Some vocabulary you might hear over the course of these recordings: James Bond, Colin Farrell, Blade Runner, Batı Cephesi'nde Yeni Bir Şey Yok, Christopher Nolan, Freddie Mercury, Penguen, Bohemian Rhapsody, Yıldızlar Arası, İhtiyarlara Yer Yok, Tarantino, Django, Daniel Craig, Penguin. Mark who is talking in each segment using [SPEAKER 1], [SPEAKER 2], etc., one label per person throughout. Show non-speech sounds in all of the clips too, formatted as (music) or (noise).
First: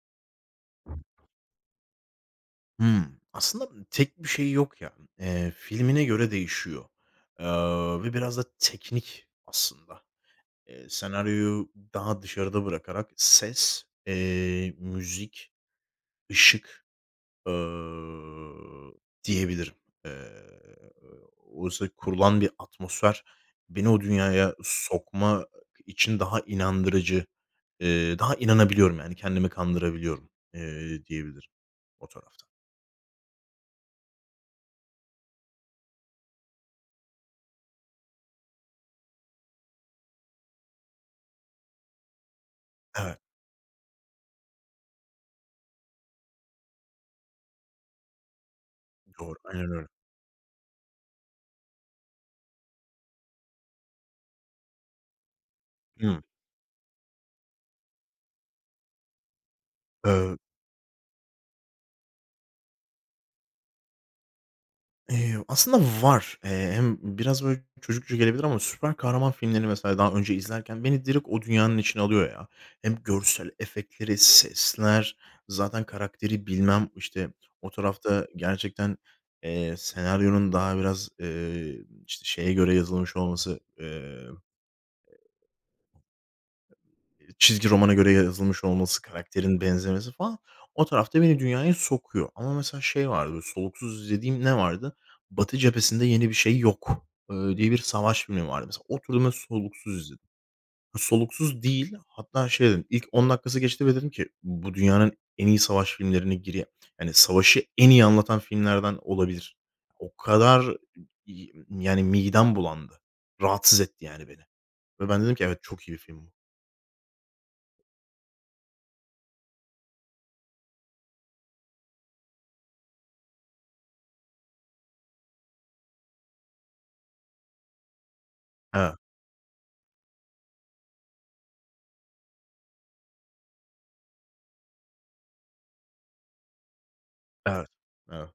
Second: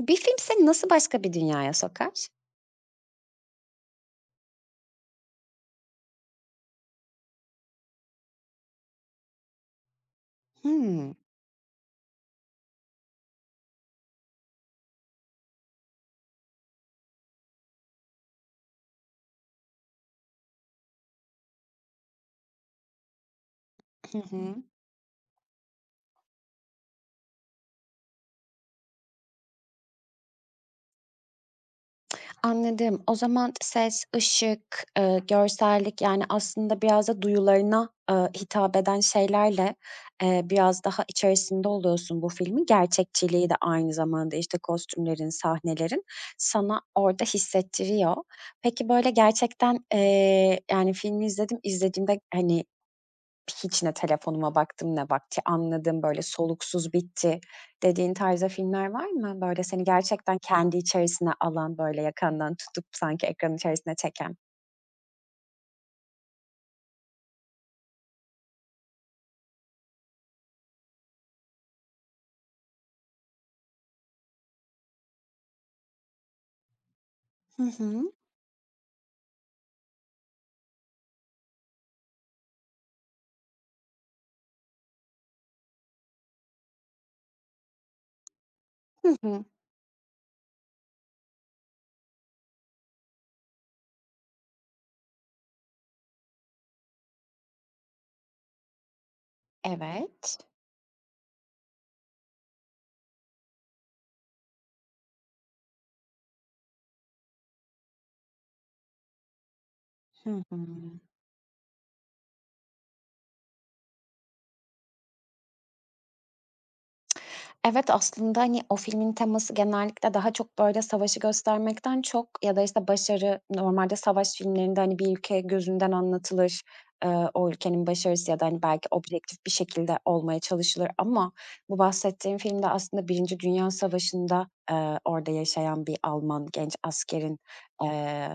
[SPEAKER 1] Bir film seni nasıl başka bir dünyaya sokar?
[SPEAKER 2] Hımm. Aslında tek bir şey yok ya. Filmine göre değişiyor, eee, ve biraz da teknik aslında. Eee,
[SPEAKER 1] Hımm.
[SPEAKER 2] senaryoyu daha dışarıda bırakarak ses, müzik, ışık, ııı, diyebilirim. Eee, oysa kurulan bir atmosfer beni o
[SPEAKER 1] Hı
[SPEAKER 2] dünyaya
[SPEAKER 1] Hı.
[SPEAKER 2] sokma için daha inandırıcı, daha inanabiliyorum yani kendimi kandırabiliyorum, diyebilirim o tarafta.
[SPEAKER 1] Anladım. O zaman ses, ışık, görsellik, yani, aslında biraz da duyularına, hitap eden şeylerle, biraz daha içerisinde oluyorsun bu filmin.
[SPEAKER 2] Evet,
[SPEAKER 1] Gerçekçiliği de aynı zamanda, işte, kostümlerin, sahnelerin sana orada hissettiriyor. Peki, böyle,
[SPEAKER 2] doğru. Aynen
[SPEAKER 1] gerçekten,
[SPEAKER 2] öyle.
[SPEAKER 1] yani, filmi izlediğimde, hani, hiç ne telefonuma baktım ne vakti anladım, böyle,
[SPEAKER 2] Hımm.
[SPEAKER 1] soluksuz bitti dediğin tarzda filmler var mı? Böyle, seni
[SPEAKER 2] Eee,
[SPEAKER 1] gerçekten kendi içerisine alan, böyle, yakandan tutup sanki ekranın içerisine çeken.
[SPEAKER 2] aslında var. Hem biraz böyle çocukça gelebilir ama süper kahraman filmlerini mesela daha önce izlerken beni direkt o dünyanın içine alıyor ya. Hem görsel efektleri, sesler, zaten karakteri bilmem, işte,
[SPEAKER 1] Hı
[SPEAKER 2] o
[SPEAKER 1] hı.
[SPEAKER 2] tarafta gerçekten, senaryonun daha biraz, işte, şeye göre yazılmış olması, çizgi romana göre yazılmış olması,
[SPEAKER 1] Hı hı.
[SPEAKER 2] karakterin benzemesi falan o tarafta beni dünyaya sokuyor. Ama mesela şey vardı, böyle soluksuz izlediğim ne vardı? Batı Cephesi'nde Yeni Bir Şey Yok, diye bir savaş filmi vardı. Mesela oturdum ve soluksuz izledim.
[SPEAKER 1] Evet.
[SPEAKER 2] Soluksuz değil, hatta şey dedim, ilk 10 dakikası geçti ve dedim ki bu dünyanın en iyi savaş filmlerine giriyor. Yani savaşı en iyi anlatan filmlerden olabilir. O
[SPEAKER 1] Hı hı.
[SPEAKER 2] kadar yani midem bulandı. Rahatsız etti yani beni ve ben dedim ki evet çok iyi bir film bu.
[SPEAKER 1] Evet, aslında, hani, o filmin teması genellikle daha çok, böyle, savaşı göstermekten çok ya da, işte, başarı normalde savaş filmlerinde, hani, bir ülke gözünden anlatılır. O ülkenin başarısı ya da, hani, belki
[SPEAKER 2] Evet,
[SPEAKER 1] objektif bir şekilde olmaya çalışılır ama bu bahsettiğim filmde aslında Birinci Dünya Savaşı'nda, orada yaşayan bir Alman genç askerin,
[SPEAKER 2] evet,
[SPEAKER 1] eee,
[SPEAKER 2] evet.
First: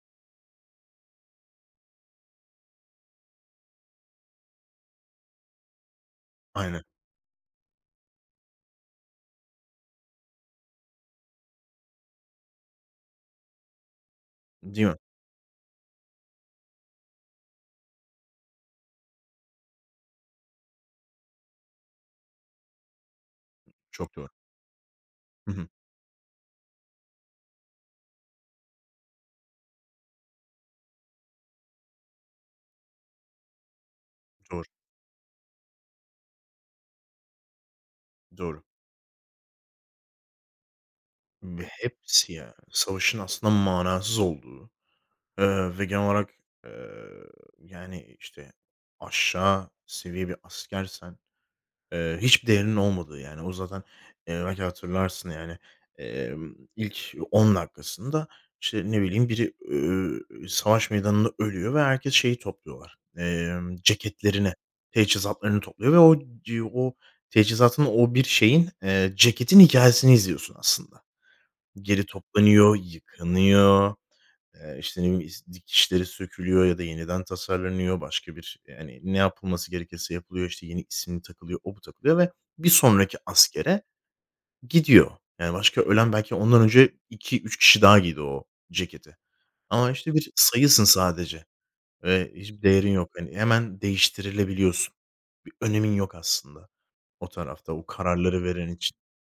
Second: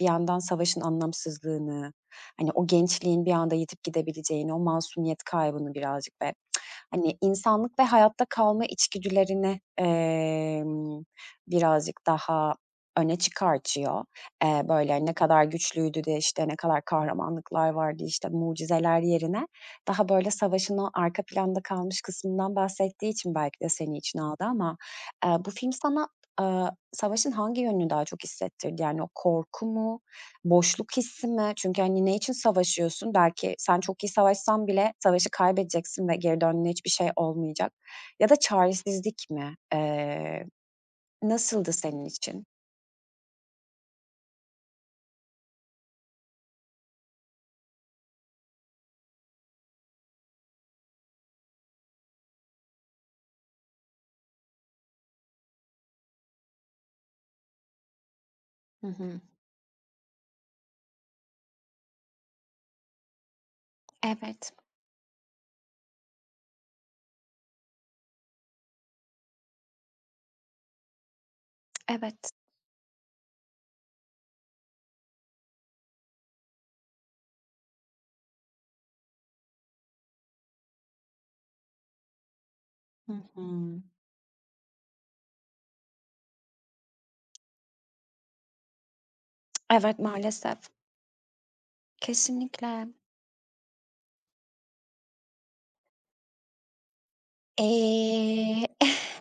[SPEAKER 1] bir yandan savaşın anlamsızlığını, hani, o gençliğin bir anda yitip gidebileceğini, o masumiyet kaybını birazcık be
[SPEAKER 2] Aynen,
[SPEAKER 1] hani, insanlık ve hayatta kalma içgüdülerini, birazcık daha öne çıkartıyor.
[SPEAKER 2] değil
[SPEAKER 1] Böyle,
[SPEAKER 2] mi?
[SPEAKER 1] hani, ne kadar güçlüydü de, işte, ne kadar kahramanlıklar vardı, işte, mucizeler yerine daha, böyle, savaşın o arka planda kalmış kısmından bahsettiği için belki de seni
[SPEAKER 2] Çok
[SPEAKER 1] içine
[SPEAKER 2] doğru.
[SPEAKER 1] aldı ama, bu
[SPEAKER 2] Hı hı.
[SPEAKER 1] film sana, aaa, savaşın hangi yönünü daha çok hissettirdi? Yani o korku mu, boşluk hissi mi? Çünkü, hani, ne için savaşıyorsun? Belki sen çok iyi
[SPEAKER 2] Doğru,
[SPEAKER 1] savaşsan bile savaşı kaybedeceksin ve geri döndüğünde hiçbir şey olmayacak. Ya da
[SPEAKER 2] doğru.
[SPEAKER 1] çaresizlik mi?
[SPEAKER 2] Ve
[SPEAKER 1] Nasıldı senin
[SPEAKER 2] hepsi
[SPEAKER 1] için?
[SPEAKER 2] ya, savaşın aslında manasız olduğu, ve genel olarak, eee, yani, işte, aşağı seviye bir askersen hiçbir değerinin olmadığı yani. O zaten, belki hatırlarsın yani, ilk 10 dakikasında, işte,
[SPEAKER 1] Hı
[SPEAKER 2] ne
[SPEAKER 1] hı.
[SPEAKER 2] bileyim, biri, savaş meydanında ölüyor ve herkes şeyi topluyorlar,
[SPEAKER 1] Evet,
[SPEAKER 2] ceketlerini, teçhizatlarını topluyor ve o teçhizatın, o bir şeyin, ceketin hikayesini izliyorsun aslında. Geri
[SPEAKER 1] evet.
[SPEAKER 2] toplanıyor, yıkanıyor. İşte, ne bileyim, is dikişleri sökülüyor ya da yeniden tasarlanıyor. Başka bir, yani, ne yapılması gerekirse yapılıyor. İşte, yeni isim takılıyor, o bu takılıyor ve bir
[SPEAKER 1] Hı
[SPEAKER 2] sonraki
[SPEAKER 1] hı.
[SPEAKER 2] askere gidiyor. Yani, başka ölen belki ondan önce iki üç kişi daha giydi o ceketi. Ama,
[SPEAKER 1] Evet,
[SPEAKER 2] işte, bir
[SPEAKER 1] maalesef.
[SPEAKER 2] sayısın sadece ve hiçbir
[SPEAKER 1] Kesinlikle.
[SPEAKER 2] değerin yok. Hani, hemen değiştirilebiliyorsun. Bir önemin yok aslında o tarafta, o kararları
[SPEAKER 1] Eee
[SPEAKER 2] veren için.
[SPEAKER 1] (laughs)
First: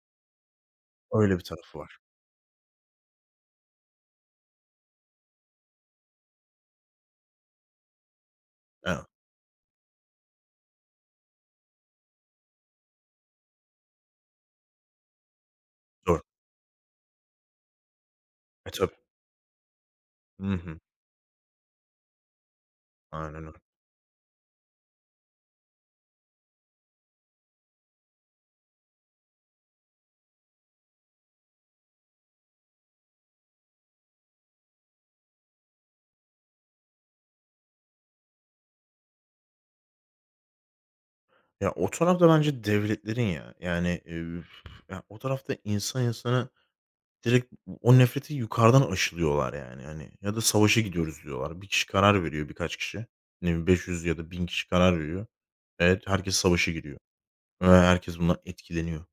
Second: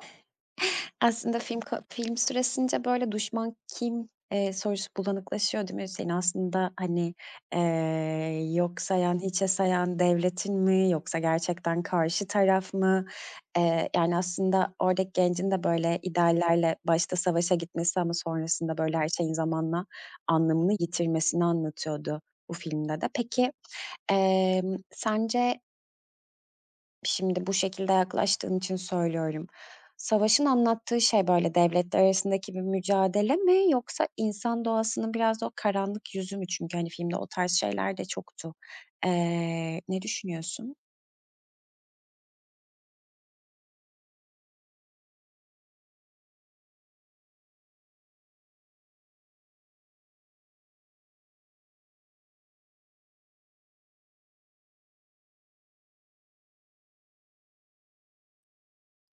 [SPEAKER 2] Öyle
[SPEAKER 1] Aslında
[SPEAKER 2] bir tarafı var.
[SPEAKER 1] film süresince, böyle, düşman kim, sorusu bulanıklaşıyor, değil mi? Seni aslında, hani, yok
[SPEAKER 2] Evet,
[SPEAKER 1] sayan, hiçe sayan devletin mi yoksa gerçekten karşı taraf mı? Yani, aslında oradaki gencin de, böyle,
[SPEAKER 2] doğru.
[SPEAKER 1] ideallerle başta savaşa gitmesi ama
[SPEAKER 2] E,
[SPEAKER 1] sonrasında,
[SPEAKER 2] tabii.
[SPEAKER 1] böyle, her şeyin zamanla
[SPEAKER 2] Hı
[SPEAKER 1] anlamını
[SPEAKER 2] hı.
[SPEAKER 1] yitirmesini anlatıyordu bu filmde de.
[SPEAKER 2] Aynen
[SPEAKER 1] Peki,
[SPEAKER 2] öyle.
[SPEAKER 1] sence şimdi bu şekilde yaklaştığın için söylüyorum. Savaşın anlattığı şey böyle devletler arasındaki bir mücadele mi yoksa insan doğasının biraz da o karanlık yüzü mü? Çünkü hani filmde o tarz şeyler de çoktu. Ne düşünüyorsun?
[SPEAKER 2] Ya, o tarafta bence devletlerin ya. Yani, ya, o tarafta insan insana direkt o nefreti yukarıdan aşılıyorlar yani, hani, ya da savaşa gidiyoruz diyorlar. Bir kişi karar veriyor, birkaç kişi. Ne bileyim 500 ya da 1000 kişi karar veriyor. Evet, herkes savaşa giriyor ve herkes bundan etkileniyor.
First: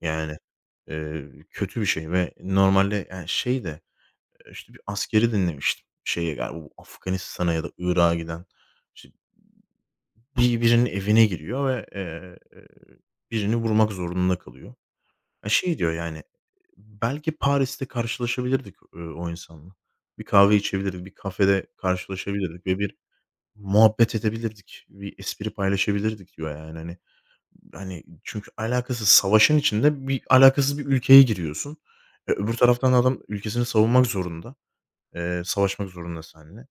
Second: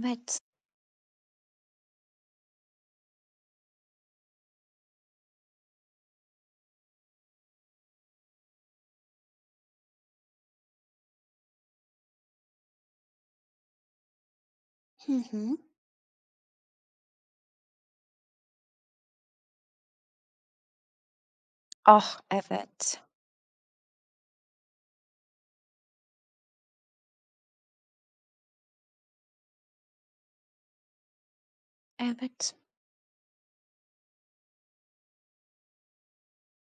[SPEAKER 2] Yani, kötü bir şey ve normalde, yani, şey de, işte, bir askeri dinlemiştim. Şeye galiba bu Afganistan'a ya da Irak'a giden, işte, bir birinin evine giriyor ve, birini vurmak zorunda kalıyor.
[SPEAKER 1] Hı
[SPEAKER 2] Ya,
[SPEAKER 1] hı.
[SPEAKER 2] şey diyor yani, "Belki Paris'te karşılaşabilirdik, o insanla. Bir kahve içebilirdik, bir kafede
[SPEAKER 1] Ah,
[SPEAKER 2] karşılaşabilirdik ve bir
[SPEAKER 1] evet.
[SPEAKER 2] muhabbet edebilirdik, bir espri paylaşabilirdik." diyor yani, hani. Hani, çünkü alakasız, savaşın içinde bir alakasız bir ülkeye giriyorsun. E,
[SPEAKER 1] Evet.
[SPEAKER 2] öbür taraftan da adam ülkesini savunmak zorunda. Savaşmak zorunda seninle.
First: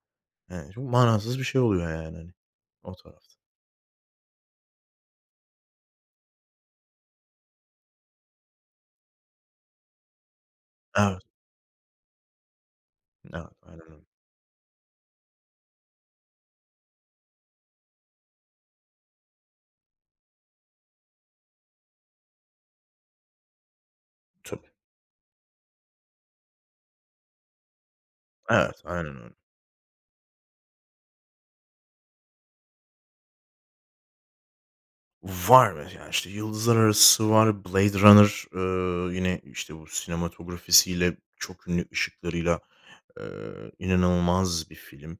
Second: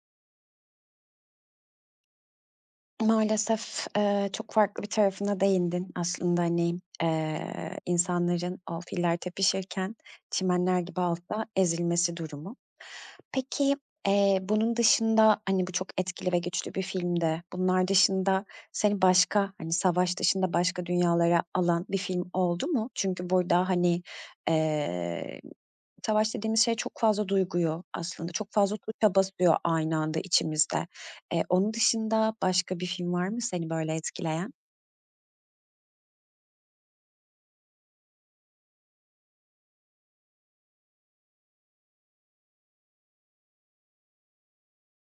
[SPEAKER 2] Çok manasız bir şey oluyor yani, hani, o tarafta.
[SPEAKER 1] Maalesef, çok farklı bir tarafına değindin aslında, hani, insanların o filler tepişirken çimenler gibi
[SPEAKER 2] Evet,
[SPEAKER 1] altta ezilmesi durumu.
[SPEAKER 2] evet.
[SPEAKER 1] Peki,
[SPEAKER 2] Aynen öyle.
[SPEAKER 1] bunun dışında, hani, bu çok etkili ve güçlü bir filmdi. Bunlar dışında seni başka, hani, savaş dışında başka dünyalara alan bir film oldu mu? Çünkü burada, hani,
[SPEAKER 2] Tabii.
[SPEAKER 1] eee, savaş dediğimiz şey çok fazla duyguyu aslında çok fazla
[SPEAKER 2] Evet,
[SPEAKER 1] tuşa
[SPEAKER 2] aynen öyle.
[SPEAKER 1] basıyor aynı anda içimizde. Onun dışında başka bir film var mı seni böyle etkileyen?
[SPEAKER 2] Var mesela, işte, Yıldızlar Arası var, Blade Runner, yine, işte, bu sinematografisiyle çok ünlü ışıklarıyla, Eee, inanılmaz bir film.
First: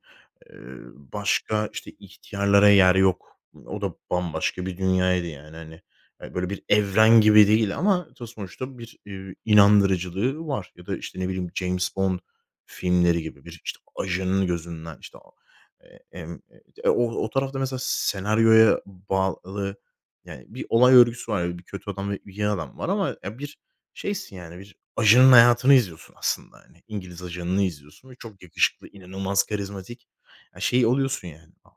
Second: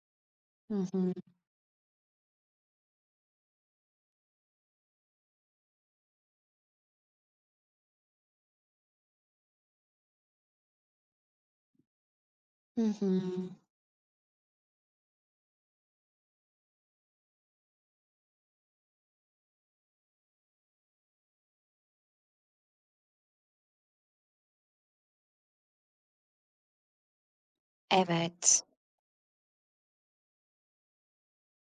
[SPEAKER 2] Eee,
[SPEAKER 1] Hı hı.
[SPEAKER 2] başka, işte, İhtiyarlara Yer Yok. O da bambaşka bir dünyaydı yani, hani, böyle bir evren gibi değil ama ta sonuçta bir, inandırıcılığı var ya da, işte, ne bileyim, James Bond
[SPEAKER 1] Hı hı.
[SPEAKER 2] filmleri gibi bir, işte, ajanın gözünden, işte, a eee, emm, o tarafta mesela senaryoya bağlı, yani, bir olay örgüsü var. Bir kötü adam ve iyi adam var ama ya bir şeysin, yani, bir ajanın hayatını izliyorsun aslında, hani, İngiliz ajanını izliyorsun ve çok
[SPEAKER 1] Evet.
[SPEAKER 2] yakışıklı, inanılmaz karizmatik. Ya, şey oluyorsun, yani, "A,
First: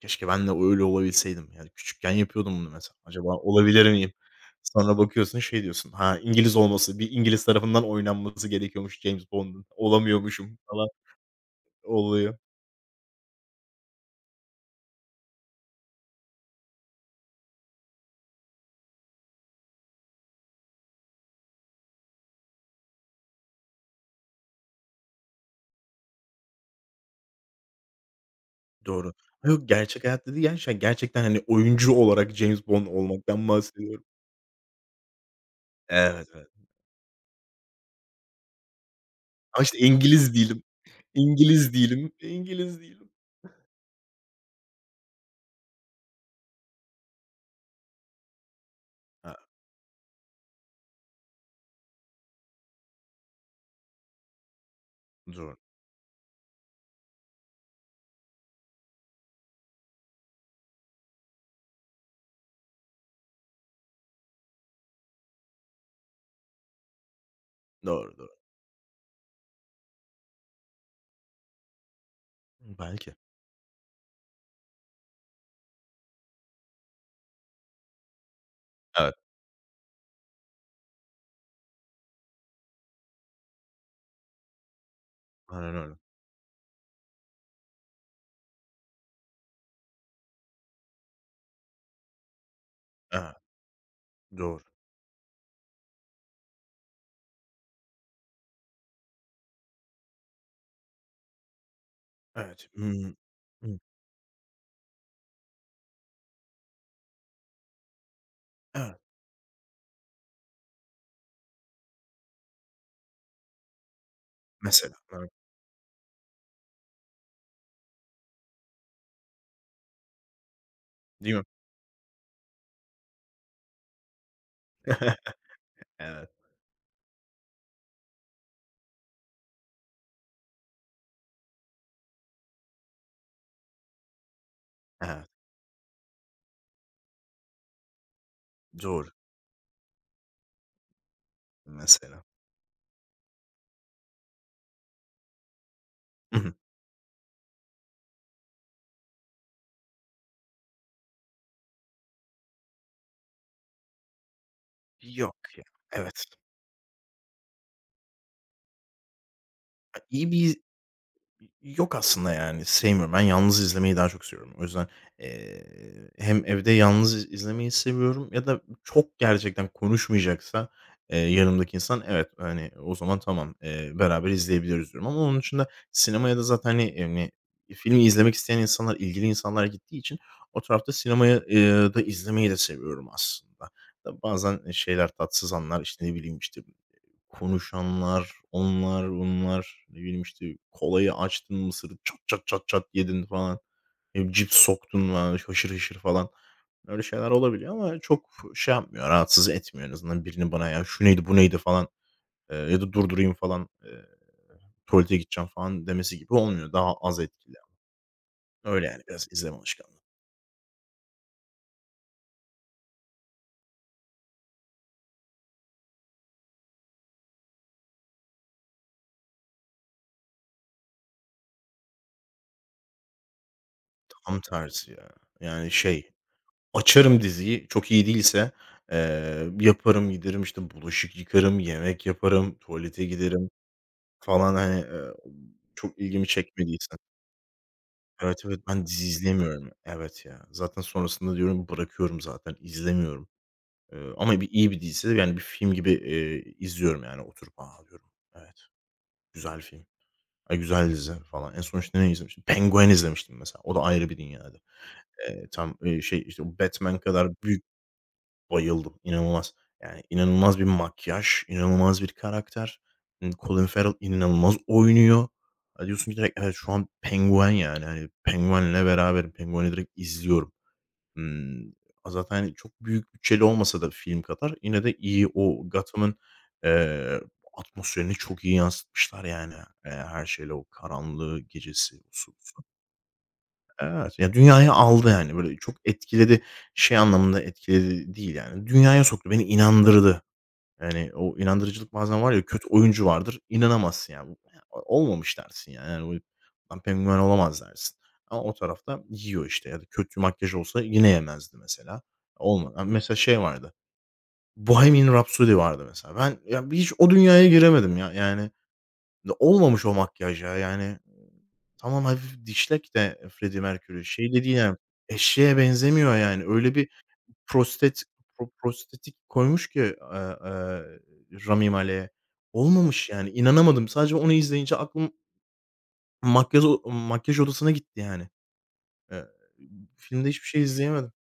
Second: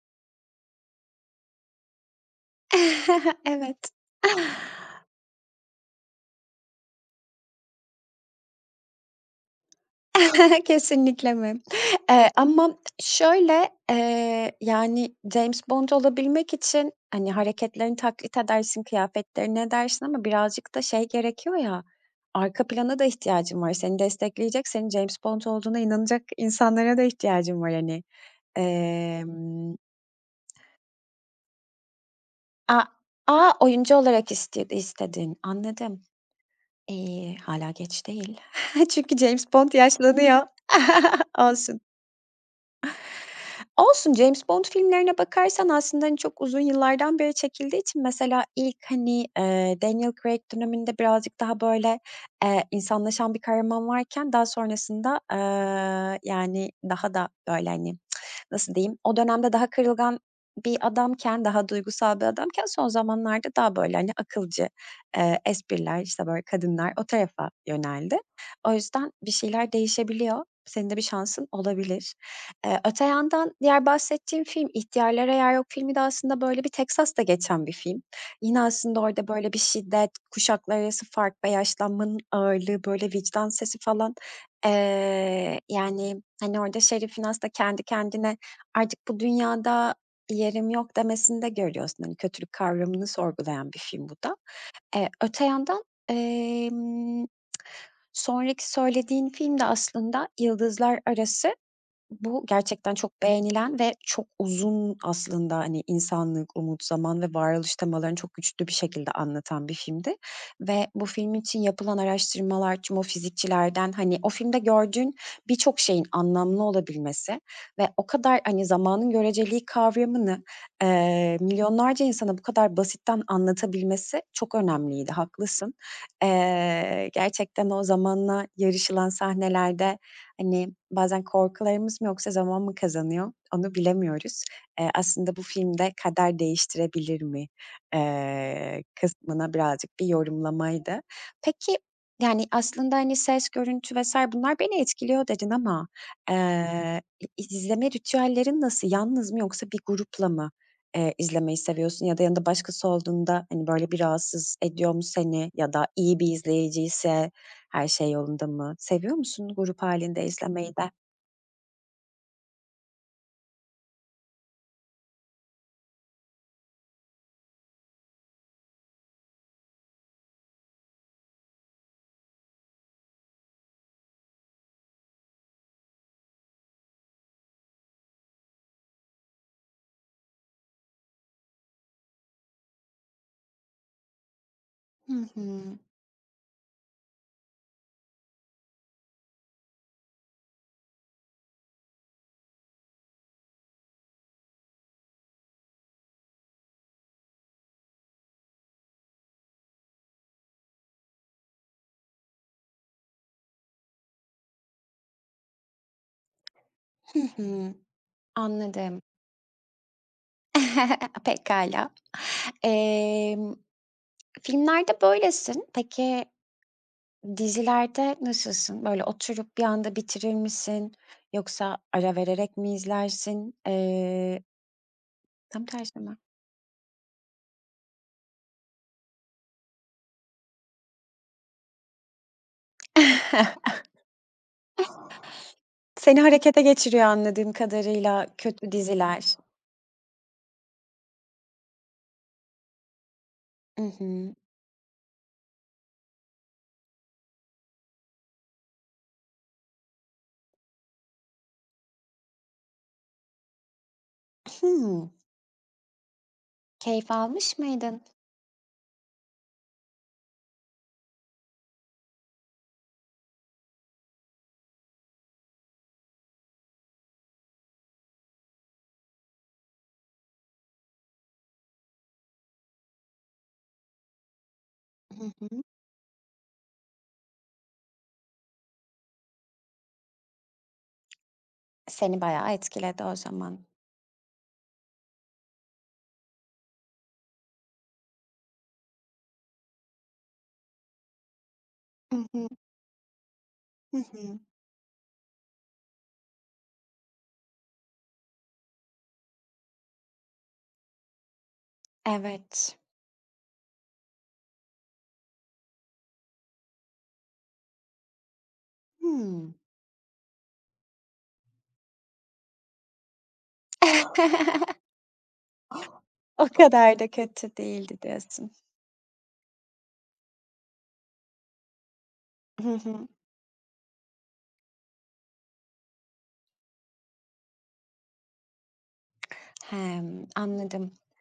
[SPEAKER 2] keşke ben de öyle olabilseydim." Yani, küçükken yapıyordum bunu mesela. Acaba
[SPEAKER 1] (laughs) Evet.
[SPEAKER 2] olabilir miyim?
[SPEAKER 1] (laughs)
[SPEAKER 2] Sonra bakıyorsun, şey diyorsun, "Ha, İngiliz olması, bir İngiliz tarafından oynanması gerekiyormuş James Bond'un. Olamıyormuşum."
[SPEAKER 1] (laughs)
[SPEAKER 2] falan
[SPEAKER 1] Kesinlikle mi?
[SPEAKER 2] oluyor.
[SPEAKER 1] Ama şöyle, yani, James Bond olabilmek için, hani, hareketlerini taklit edersin, kıyafetlerini edersin ama birazcık da şey gerekiyor ya, arka plana da ihtiyacın var. Seni destekleyecek, senin James Bond olduğuna inanacak insanlara da ihtiyacın var, hani.
[SPEAKER 2] Doğru. Yok,
[SPEAKER 1] Emm,
[SPEAKER 2] gerçek hayatta değil, gerçekten gerçekten, hani, oyuncu olarak James
[SPEAKER 1] a
[SPEAKER 2] Bond olmaktan
[SPEAKER 1] a, oyuncu
[SPEAKER 2] bahsediyorum.
[SPEAKER 1] olarak istedin. Anladım.
[SPEAKER 2] Evet, evet.
[SPEAKER 1] İyi, hâlâ geç değil. (laughs) Çünkü James
[SPEAKER 2] Ama
[SPEAKER 1] Bond
[SPEAKER 2] işte İngiliz
[SPEAKER 1] yaşlanıyor.
[SPEAKER 2] değilim.
[SPEAKER 1] (laughs)
[SPEAKER 2] İngiliz
[SPEAKER 1] Olsun.
[SPEAKER 2] değilim. İngiliz değilim.
[SPEAKER 1] Olsun, James Bond filmlerine bakarsan aslında, hani, çok uzun yıllardan beri çekildiği için mesela ilk, hani,
[SPEAKER 2] Ha,
[SPEAKER 1] Daniel Craig döneminde birazcık daha, böyle, insanlaşan bir kahraman varken daha sonrasında,
[SPEAKER 2] doğru.
[SPEAKER 1] yani, daha da, böyle, hani, nasıl diyeyim, o dönemde daha kırılgan bir adamken, daha duygusal bir adamken son zamanlarda daha böyle, hani, akılcı, espriler, işte, böyle kadınlar o tarafa
[SPEAKER 2] Doğru,
[SPEAKER 1] yöneldi.
[SPEAKER 2] doğru.
[SPEAKER 1] O yüzden bir şeyler değişebiliyor. Senin de bir şansın olabilir. Öte
[SPEAKER 2] Belki.
[SPEAKER 1] yandan diğer bahsettiğim film İhtiyarlara Yer Yok filmi de aslında böyle bir Teksas'ta geçen bir film. Yine aslında
[SPEAKER 2] Evet.
[SPEAKER 1] orada böyle bir şiddet, kuşaklar arası fark ve yaşlanmanın ağırlığı, böyle vicdan sesi falan,
[SPEAKER 2] Aynen öyle.
[SPEAKER 1] yani, hani, orada şerifin aslında kendi kendine artık bu dünyada yerim yok demesini de görüyorsun. Hani, kötülük kavramını
[SPEAKER 2] Evet,
[SPEAKER 1] sorgulayan bir film bu da.
[SPEAKER 2] doğru.
[SPEAKER 1] Öte yandan, emm, sonraki söylediğin film de aslında Yıldızlar Arası bu
[SPEAKER 2] Evet.
[SPEAKER 1] gerçekten çok
[SPEAKER 2] Hımm.
[SPEAKER 1] beğenilen
[SPEAKER 2] Hımm.
[SPEAKER 1] ve çok uzun aslında, hani, insanlık, umut, zaman ve varoluş temalarını çok güçlü bir
[SPEAKER 2] Evet,
[SPEAKER 1] şekilde anlatan bir filmdi ve bu film için yapılan araştırmalar tüm o fizikçilerden, hani, o filmde
[SPEAKER 2] mesela.
[SPEAKER 1] gördüğün
[SPEAKER 2] Evet,
[SPEAKER 1] birçok şeyin anlamlı olabilmesi ve o kadar, hani, zamanın göreceliği kavramını,
[SPEAKER 2] değil mi?
[SPEAKER 1] milyonlarca insana bu kadar basitten anlatabilmesi çok önemliydi, haklısın.
[SPEAKER 2] (laughs) Evet,
[SPEAKER 1] Gerçekten o zamanla yarışılan sahnelerde hani, bazen korkularımız mı yoksa zaman mı kazanıyor, onu bilemiyoruz.
[SPEAKER 2] evet.
[SPEAKER 1] Aslında bu filmde kader değiştirebilir mi,
[SPEAKER 2] Doğru,
[SPEAKER 1] kısmına birazcık bir yorumlamaydı. Peki,
[SPEAKER 2] mesela.
[SPEAKER 1] yani, aslında, hani, ses, görüntü vesaire bunlar beni etkiliyor dedin ama,
[SPEAKER 2] Hı hı.
[SPEAKER 1] eee, izleme ritüellerin nasıl? Yalnız mı yoksa bir grupla mı? İzlemeyi seviyorsun ya da yanında başkası olduğunda, hani, böyle, bir rahatsız ediyor mu
[SPEAKER 2] Yok
[SPEAKER 1] seni
[SPEAKER 2] ya.
[SPEAKER 1] ya da iyi
[SPEAKER 2] Evet.
[SPEAKER 1] bir izleyiciyse her şey yolunda mı? Seviyor musun grup
[SPEAKER 2] İyi
[SPEAKER 1] halinde
[SPEAKER 2] iyi bir
[SPEAKER 1] izlemeyi de?
[SPEAKER 2] Yok aslında yani, sevmiyorum. Ben yalnız izlemeyi daha çok seviyorum. O yüzden, eee, hem evde yalnız izlemeyi seviyorum ya da çok gerçekten konuşmayacaksa, yanımdaki insan evet, hani, o zaman tamam, beraber izleyebiliriz diyorum ama onun dışında sinemaya da zaten, hani, yani, filmi izlemek isteyen insanlar, ilgili insanlar gittiği için o tarafta sinemaya, da izlemeyi de seviyorum aslında. Tabii bazen şeyler,
[SPEAKER 1] Hı
[SPEAKER 2] tatsız
[SPEAKER 1] hı.
[SPEAKER 2] anlar, işte, ne bileyim, işte konuşanlar, onlar, bunlar, ne bileyim, işte, kolayı açtın, mısırı çat çat çat çat yedin falan. Cips soktun falan, haşır haşır falan. Öyle şeyler olabiliyor ama çok şey yapmıyor, rahatsız etmiyor en azından birinin bana "Ya, şu neydi, bu neydi?" falan, ya da durdurayım falan, tuvalete gideceğim falan demesi gibi olmuyor. Daha az
[SPEAKER 1] Hı
[SPEAKER 2] etkili.
[SPEAKER 1] hı.
[SPEAKER 2] Öyle
[SPEAKER 1] Anladım.
[SPEAKER 2] yani biraz izleme alışkanlığı.
[SPEAKER 1] (laughs) Pekala. Emm, filmlerde böylesin. Peki dizilerde nasılsın? Böyle, oturup bir anda bitirir misin yoksa ara vererek mi izlersin?
[SPEAKER 2] Tam tersi ya.
[SPEAKER 1] Tam
[SPEAKER 2] Yani
[SPEAKER 1] tersi
[SPEAKER 2] şey,
[SPEAKER 1] mi?
[SPEAKER 2] açarım diziyi, çok iyi değilse, yaparım, giderim, işte, bulaşık yıkarım, yemek yaparım, tuvalete giderim
[SPEAKER 1] (laughs)
[SPEAKER 2] falan, hani, çok
[SPEAKER 1] Seni
[SPEAKER 2] ilgimi
[SPEAKER 1] harekete
[SPEAKER 2] çekmediyse.
[SPEAKER 1] geçiriyor anladığım kadarıyla
[SPEAKER 2] Evet, evet,
[SPEAKER 1] kötü
[SPEAKER 2] ben dizi
[SPEAKER 1] diziler.
[SPEAKER 2] izlemiyorum. Evet ya. Zaten sonrasında diyorum bırakıyorum zaten, izlemiyorum.
[SPEAKER 1] Hı
[SPEAKER 2] Eee,
[SPEAKER 1] hı.
[SPEAKER 2] ama bir iyi bir diziyse, yani, bir film gibi, izliyorum yani oturup. "A!" diyorum. Evet, güzel film, ay, güzel dizi falan. En son, işte, ne izlemiştim? Penguin izlemiştim mesela. O da ayrı bir dünyada.
[SPEAKER 1] (clears throat) Hımm.
[SPEAKER 2] Tam, şey, işte, o Batman
[SPEAKER 1] Keyif
[SPEAKER 2] kadar
[SPEAKER 1] almış
[SPEAKER 2] büyük.
[SPEAKER 1] mıydın?
[SPEAKER 2] Bayıldım, inanılmaz. Yani, inanılmaz bir makyaj, inanılmaz bir karakter. Colin Farrell inanılmaz oynuyor. Ya, diyorsun ki direkt, evet, şu an penguen, yani, hani, penguenle beraberim. Penguen'i direkt izliyorum. Imm, zaten, hani, çok büyük bütçeli olmasa da film kadar yine de
[SPEAKER 1] Hı
[SPEAKER 2] iyi
[SPEAKER 1] hı.
[SPEAKER 2] o Gotham'ın, eee, atmosferini çok iyi yansıtmışlar, yani. Her şeyle o karanlığı, gecesi,
[SPEAKER 1] Seni
[SPEAKER 2] su.
[SPEAKER 1] bayağı etkiledi o zaman.
[SPEAKER 2] Evet. Ya, dünyaya aldı yani, böyle, çok etkiledi. Şey anlamında etkiledi değil yani. Dünyaya soktu, beni inandırdı. Yani, o inandırıcılık
[SPEAKER 1] Hı
[SPEAKER 2] bazen var ya,
[SPEAKER 1] hı.
[SPEAKER 2] kötü oyuncu vardır,
[SPEAKER 1] Hı
[SPEAKER 2] inanamazsın yani.
[SPEAKER 1] hı.
[SPEAKER 2] Olmamış dersin yani. Yani, böyle, "Lan, penguen olamaz." dersin. Ama o tarafta yiyor işte ya da kötü makyaj olsa yine yemezdi mesela.
[SPEAKER 1] Evet.
[SPEAKER 2] Mesela şey vardı, Bohemian Rhapsody vardı mesela. Ben, ya, hiç o dünyaya giremedim ya, yani.
[SPEAKER 1] Hımm.
[SPEAKER 2] Olmamış o makyaj ya, yani. Tamam, hafif dişlek de Freddie Mercury. Şey de değil
[SPEAKER 1] (laughs)
[SPEAKER 2] yani, eşeğe benzemiyor yani.
[SPEAKER 1] O
[SPEAKER 2] Öyle bir
[SPEAKER 1] kadar da kötü değildi
[SPEAKER 2] prostet
[SPEAKER 1] diyorsun.
[SPEAKER 2] prostetik koymuş ki, Rami Malek'e.
[SPEAKER 1] Hı hı.
[SPEAKER 2] Olmamış yani, inanamadım. Sadece onu izleyince aklım makyaj o makyaj odasına gitti yani. Eee,
[SPEAKER 1] Hımm,
[SPEAKER 2] filmde hiçbir şey
[SPEAKER 1] anladım.
[SPEAKER 2] izleyemedim.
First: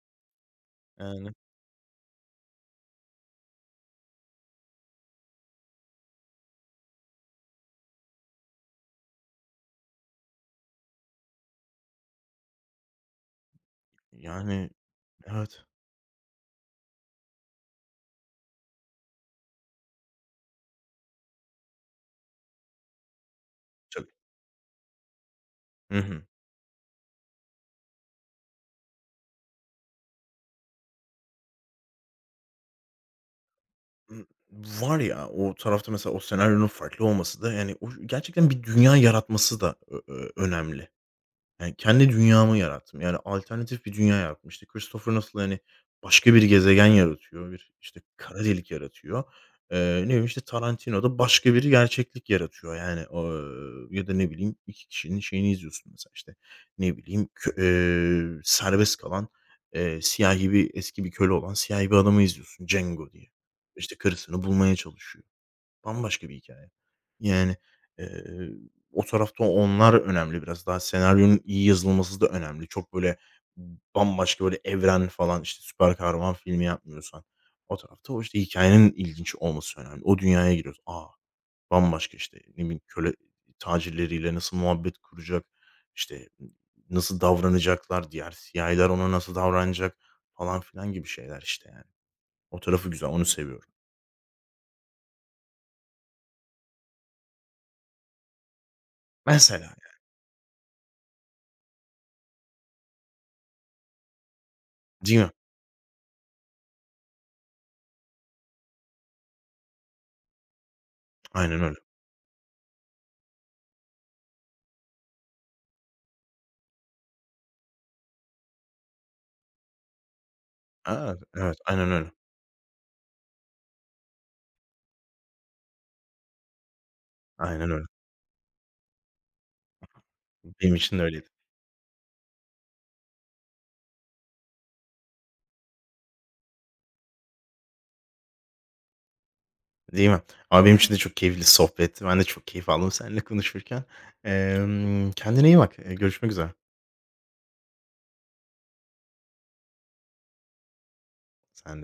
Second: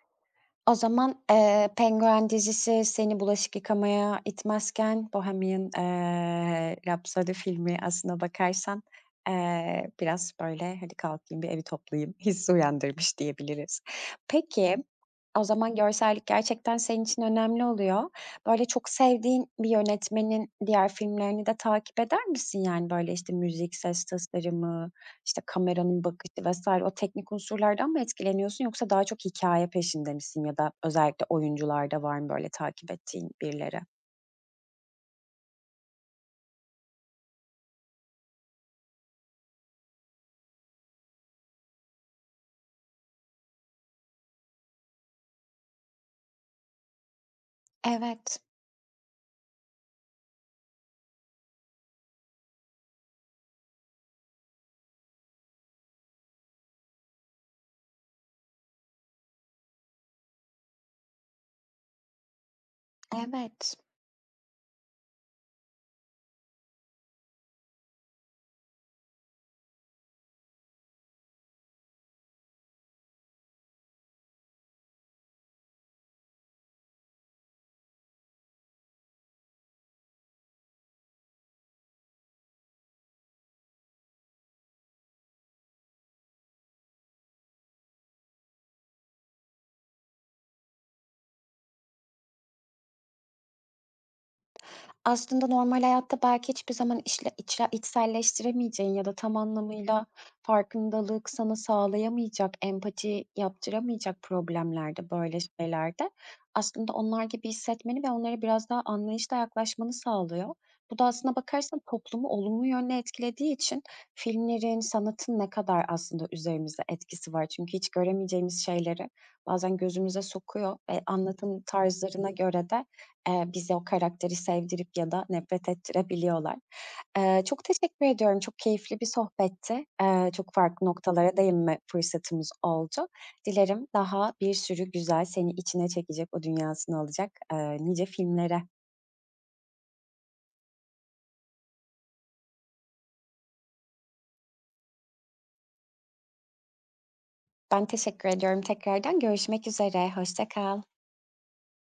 [SPEAKER 1] O zaman,
[SPEAKER 2] Yani,
[SPEAKER 1] Penguen dizisi seni bulaşık yıkamaya itmezken Bohemian, Rhapsody filmi aslına bakarsan, biraz böyle, "Hadi kalkayım, bir evi toplayayım" (laughs) hissi uyandırmış diyebiliriz.
[SPEAKER 2] yani
[SPEAKER 1] Peki, o
[SPEAKER 2] evet.
[SPEAKER 1] zaman görsellik gerçekten senin için önemli oluyor. Böyle çok sevdiğin bir yönetmenin diğer filmlerini de takip eder misin? Yani, böyle, işte, müzik, ses
[SPEAKER 2] Tabii.
[SPEAKER 1] tasarımı işte
[SPEAKER 2] Hı
[SPEAKER 1] kameranın
[SPEAKER 2] hı.
[SPEAKER 1] bakışı vesaire o teknik unsurlardan mı etkileniyorsun yoksa daha çok hikaye peşinde misin ya da özellikle oyuncularda var mı böyle takip ettiğin birileri?
[SPEAKER 2] Imm, var ya, o tarafta mesela o senaryonun farklı olması da yani o gerçekten bir dünya yaratması da ö ö önemli. Yani, kendi dünyamı yarattım. Yani, alternatif bir dünya yarattım. İşte, Christopher Nolan, hani, başka bir gezegen yaratıyor, bir, işte,
[SPEAKER 1] Evet,
[SPEAKER 2] kara delik yaratıyor. Ne bileyim, işte, Tarantino da başka bir gerçeklik yaratıyor. Yani, ya da ne bileyim 2 kişinin şeyini izliyorsun mesela, işte, ne bileyim, kö serbest kalan, siyahi bir eski bir köle olan siyahi bir adamı izliyorsun, Django diye.
[SPEAKER 1] evet.
[SPEAKER 2] İşte, karısını bulmaya çalışıyor. Bambaşka bir hikaye. Yani, eee, o tarafta onlar önemli biraz daha. Senaryonun iyi yazılması da önemli. Çok böyle bambaşka böyle evren falan, işte, süper kahraman filmi yapmıyorsan o tarafta o, işte, hikayenin ilginç olması önemli. O dünyaya giriyorsun. A! Bambaşka, işte, ne bileyim, köle tacirleriyle nasıl muhabbet kuracak, işte, nasıl davranacaklar, diğer siyahiler ona nasıl davranacak falan filan gibi şeyler, işte, yani. O tarafı güzel, onu seviyorum.
[SPEAKER 1] Aslında normal hayatta belki hiçbir zaman içle içselleştiremeyeceğin ya da tam
[SPEAKER 2] Mesela yani,
[SPEAKER 1] anlamıyla farkındalık sana sağlayamayacak, empati yaptıramayacak problemlerde,
[SPEAKER 2] değil mi?
[SPEAKER 1] böyle şeylerde aslında onlar gibi hissetmeni ve onlara biraz daha anlayışla yaklaşmanı sağlıyor. Bu da aslına
[SPEAKER 2] Aynen öyle.
[SPEAKER 1] bakarsan toplumu olumlu yönde etkilediği için filmlerin, sanatın ne kadar aslında üzerimizde etkisi var. Çünkü hiç göremeyeceğimiz şeyleri bazen gözümüze sokuyor ve
[SPEAKER 2] A! Evet,
[SPEAKER 1] anlatım
[SPEAKER 2] aynen öyle.
[SPEAKER 1] tarzlarına göre de bize o karakteri sevdirip ya da nefret ettirebiliyorlar. Çok
[SPEAKER 2] Aynen öyle.
[SPEAKER 1] teşekkür ediyorum. Çok keyifli bir sohbetti. Çok
[SPEAKER 2] Benim
[SPEAKER 1] farklı
[SPEAKER 2] için de öyleydi.
[SPEAKER 1] noktalara değinme fırsatımız oldu. Dilerim daha bir sürü güzel, seni içine çekecek, o dünyasına alacak, nice filmlere.
[SPEAKER 2] Değil mi? Ama benim için de çok keyifli sohbetti. Ben de çok keyif aldım seninle konuşurken. Kendine iyi bak. Görüşmek üzere.
[SPEAKER 1] Ben teşekkür ediyorum tekrardan. Görüşmek üzere, hoşça kal.
[SPEAKER 2] Sen de.